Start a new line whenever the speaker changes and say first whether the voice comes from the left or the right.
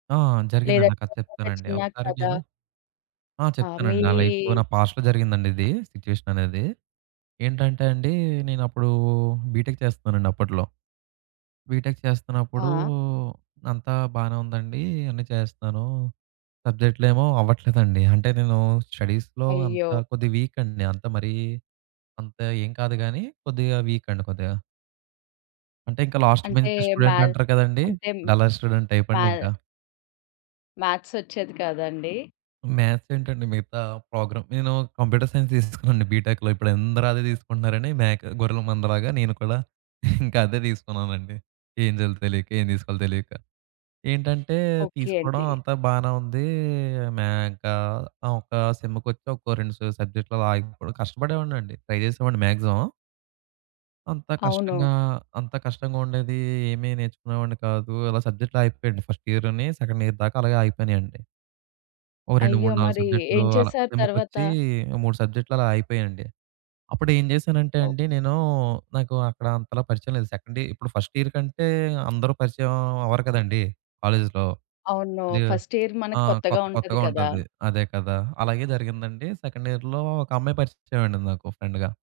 right: ఆ! జరిగిందండి. ఆ
left: లేదంటే
right: కథ
left: ఒక్కొక్క
right: చెప్తానండి.
left: చిన్న
right: ఒకసారి
left: కథ.
right: నేను ఆ!
left: ఆ! మీ
right: చెప్తానండి. నా లైఫ్‌లో నా పాస్ట్‌లో జరిగిందండి ఇది సిట్యుయేషననేది. ఏంటంటే అండి, నేనప్పుడు బీటెక్ చేస్తున్నానండి అప్పట్లో. బీటెక్ చేస్తున్నప్పుడూ,
left: ఆ!
right: అంతా బానే ఉందండి, అన్ని చేస్తున్నాను. సబ్జెక్ట్‌లేమో అవ్వట్లేదండి. అంటే నేను స్టడీస్‌లో
left: అయ్యో!
right: అంతా కొద్దిగా వీక్ అండి. అంత మరీ అంతా ఏం కాదు గాని, కొద్దిగా వీక్ అండి కొద్దిగా. అంటే ఇంకా లాస్ట్
left: అంటే
right: బెంచ్ స్టూడెంట్
left: మ్యాథ్
right: అంటారు కదండీ!
left: అంటే హ్మ్,
right: డల్లర్ స్టూడెంట్ టైప్
left: మ్యా
right: అండి ఇంకా.
left: మ్యాథ్సొచ్చేది కాద అండి?
right: మ్యాథ్స్ ఏంటండి, మిగతా ప్రోగ్రామ్ నేను కంప్యూటర్ సైన్స్ తీసుకున్నానండి బీటెక్‌లో. ఇప్పుడు అందరూ అదే తీసుకుంటున్నారని మేక్ గొర్రెల మంద లాగా, నేను కూడా ఇంకా అదే తీసుకున్నానండి. ఏం జేయాలో తెలియక, ఏం తీసుకోవాలో తెలియక. ఏంటంటే,
left: ఓకే
right: తీసుకోవడం
left: అండి.
right: అంతా బానే ఉంది. మేక ఆ! ఒక సెమ్ముకొచ్చి ఒక 2 స సబ్జెక్ట్‌లు ఆగిపోడ కష్టపడేవాడిని అండి. ట్రై చేసేవాడిని మాక్సిమమం. అంత
left: అవును.
right: కష్టంగా, అంత కష్టంగా ఉండేది. ఏమి నేర్చుకునేవాడిని కాదు. అలా సబ్జెక్ట్‌లాగిపోయాయండి ఫస్ట్ ఇయరుని సెకండ్ ఇయర్ దాకా అలాగే ఆగిపోయినాయండి. ఓహ్! రెండు
left: అయ్యో!
right: మూడు నాలుగు
left: మరి
right: సబ్జెక్ట్‌లు
left: ఏం
right: అలా.
left: చేశారు తర్వాత?
right: సెమ్ముకొచ్చి 3 సబ్జెక్ట్‌లు అలా అయిపోయాయండి. అప్పుడు ఏం చేశానంటే
left: ఒప్
right: అండి నేను, నాకు అక్కడ అంతలా పరిచయం లేదు సెకండ్ ఇ- ఇప్పుడు ఫస్ట్ ఇయర్ కంటే అందరూ పరిచయం అవ్వరు కదండీ! కాలేజీలో.
left: అవును.
right: కొద్దిగా
left: ఫస్ట్ ఇయర్ మనకి
right: ఆహ్,
left: కొత్తగా
right: కొత్త
left: ఉంటది
right: కొత్తగా
left: కదా!
right: ఉంటది. అదే కదా! అలాగే జరిగిందండి. సెకండ్ ఇయర్‌లో ఒక అమ్మాయి పరిచయమయిందండి నాకు ఫ్రెండ్‌గా.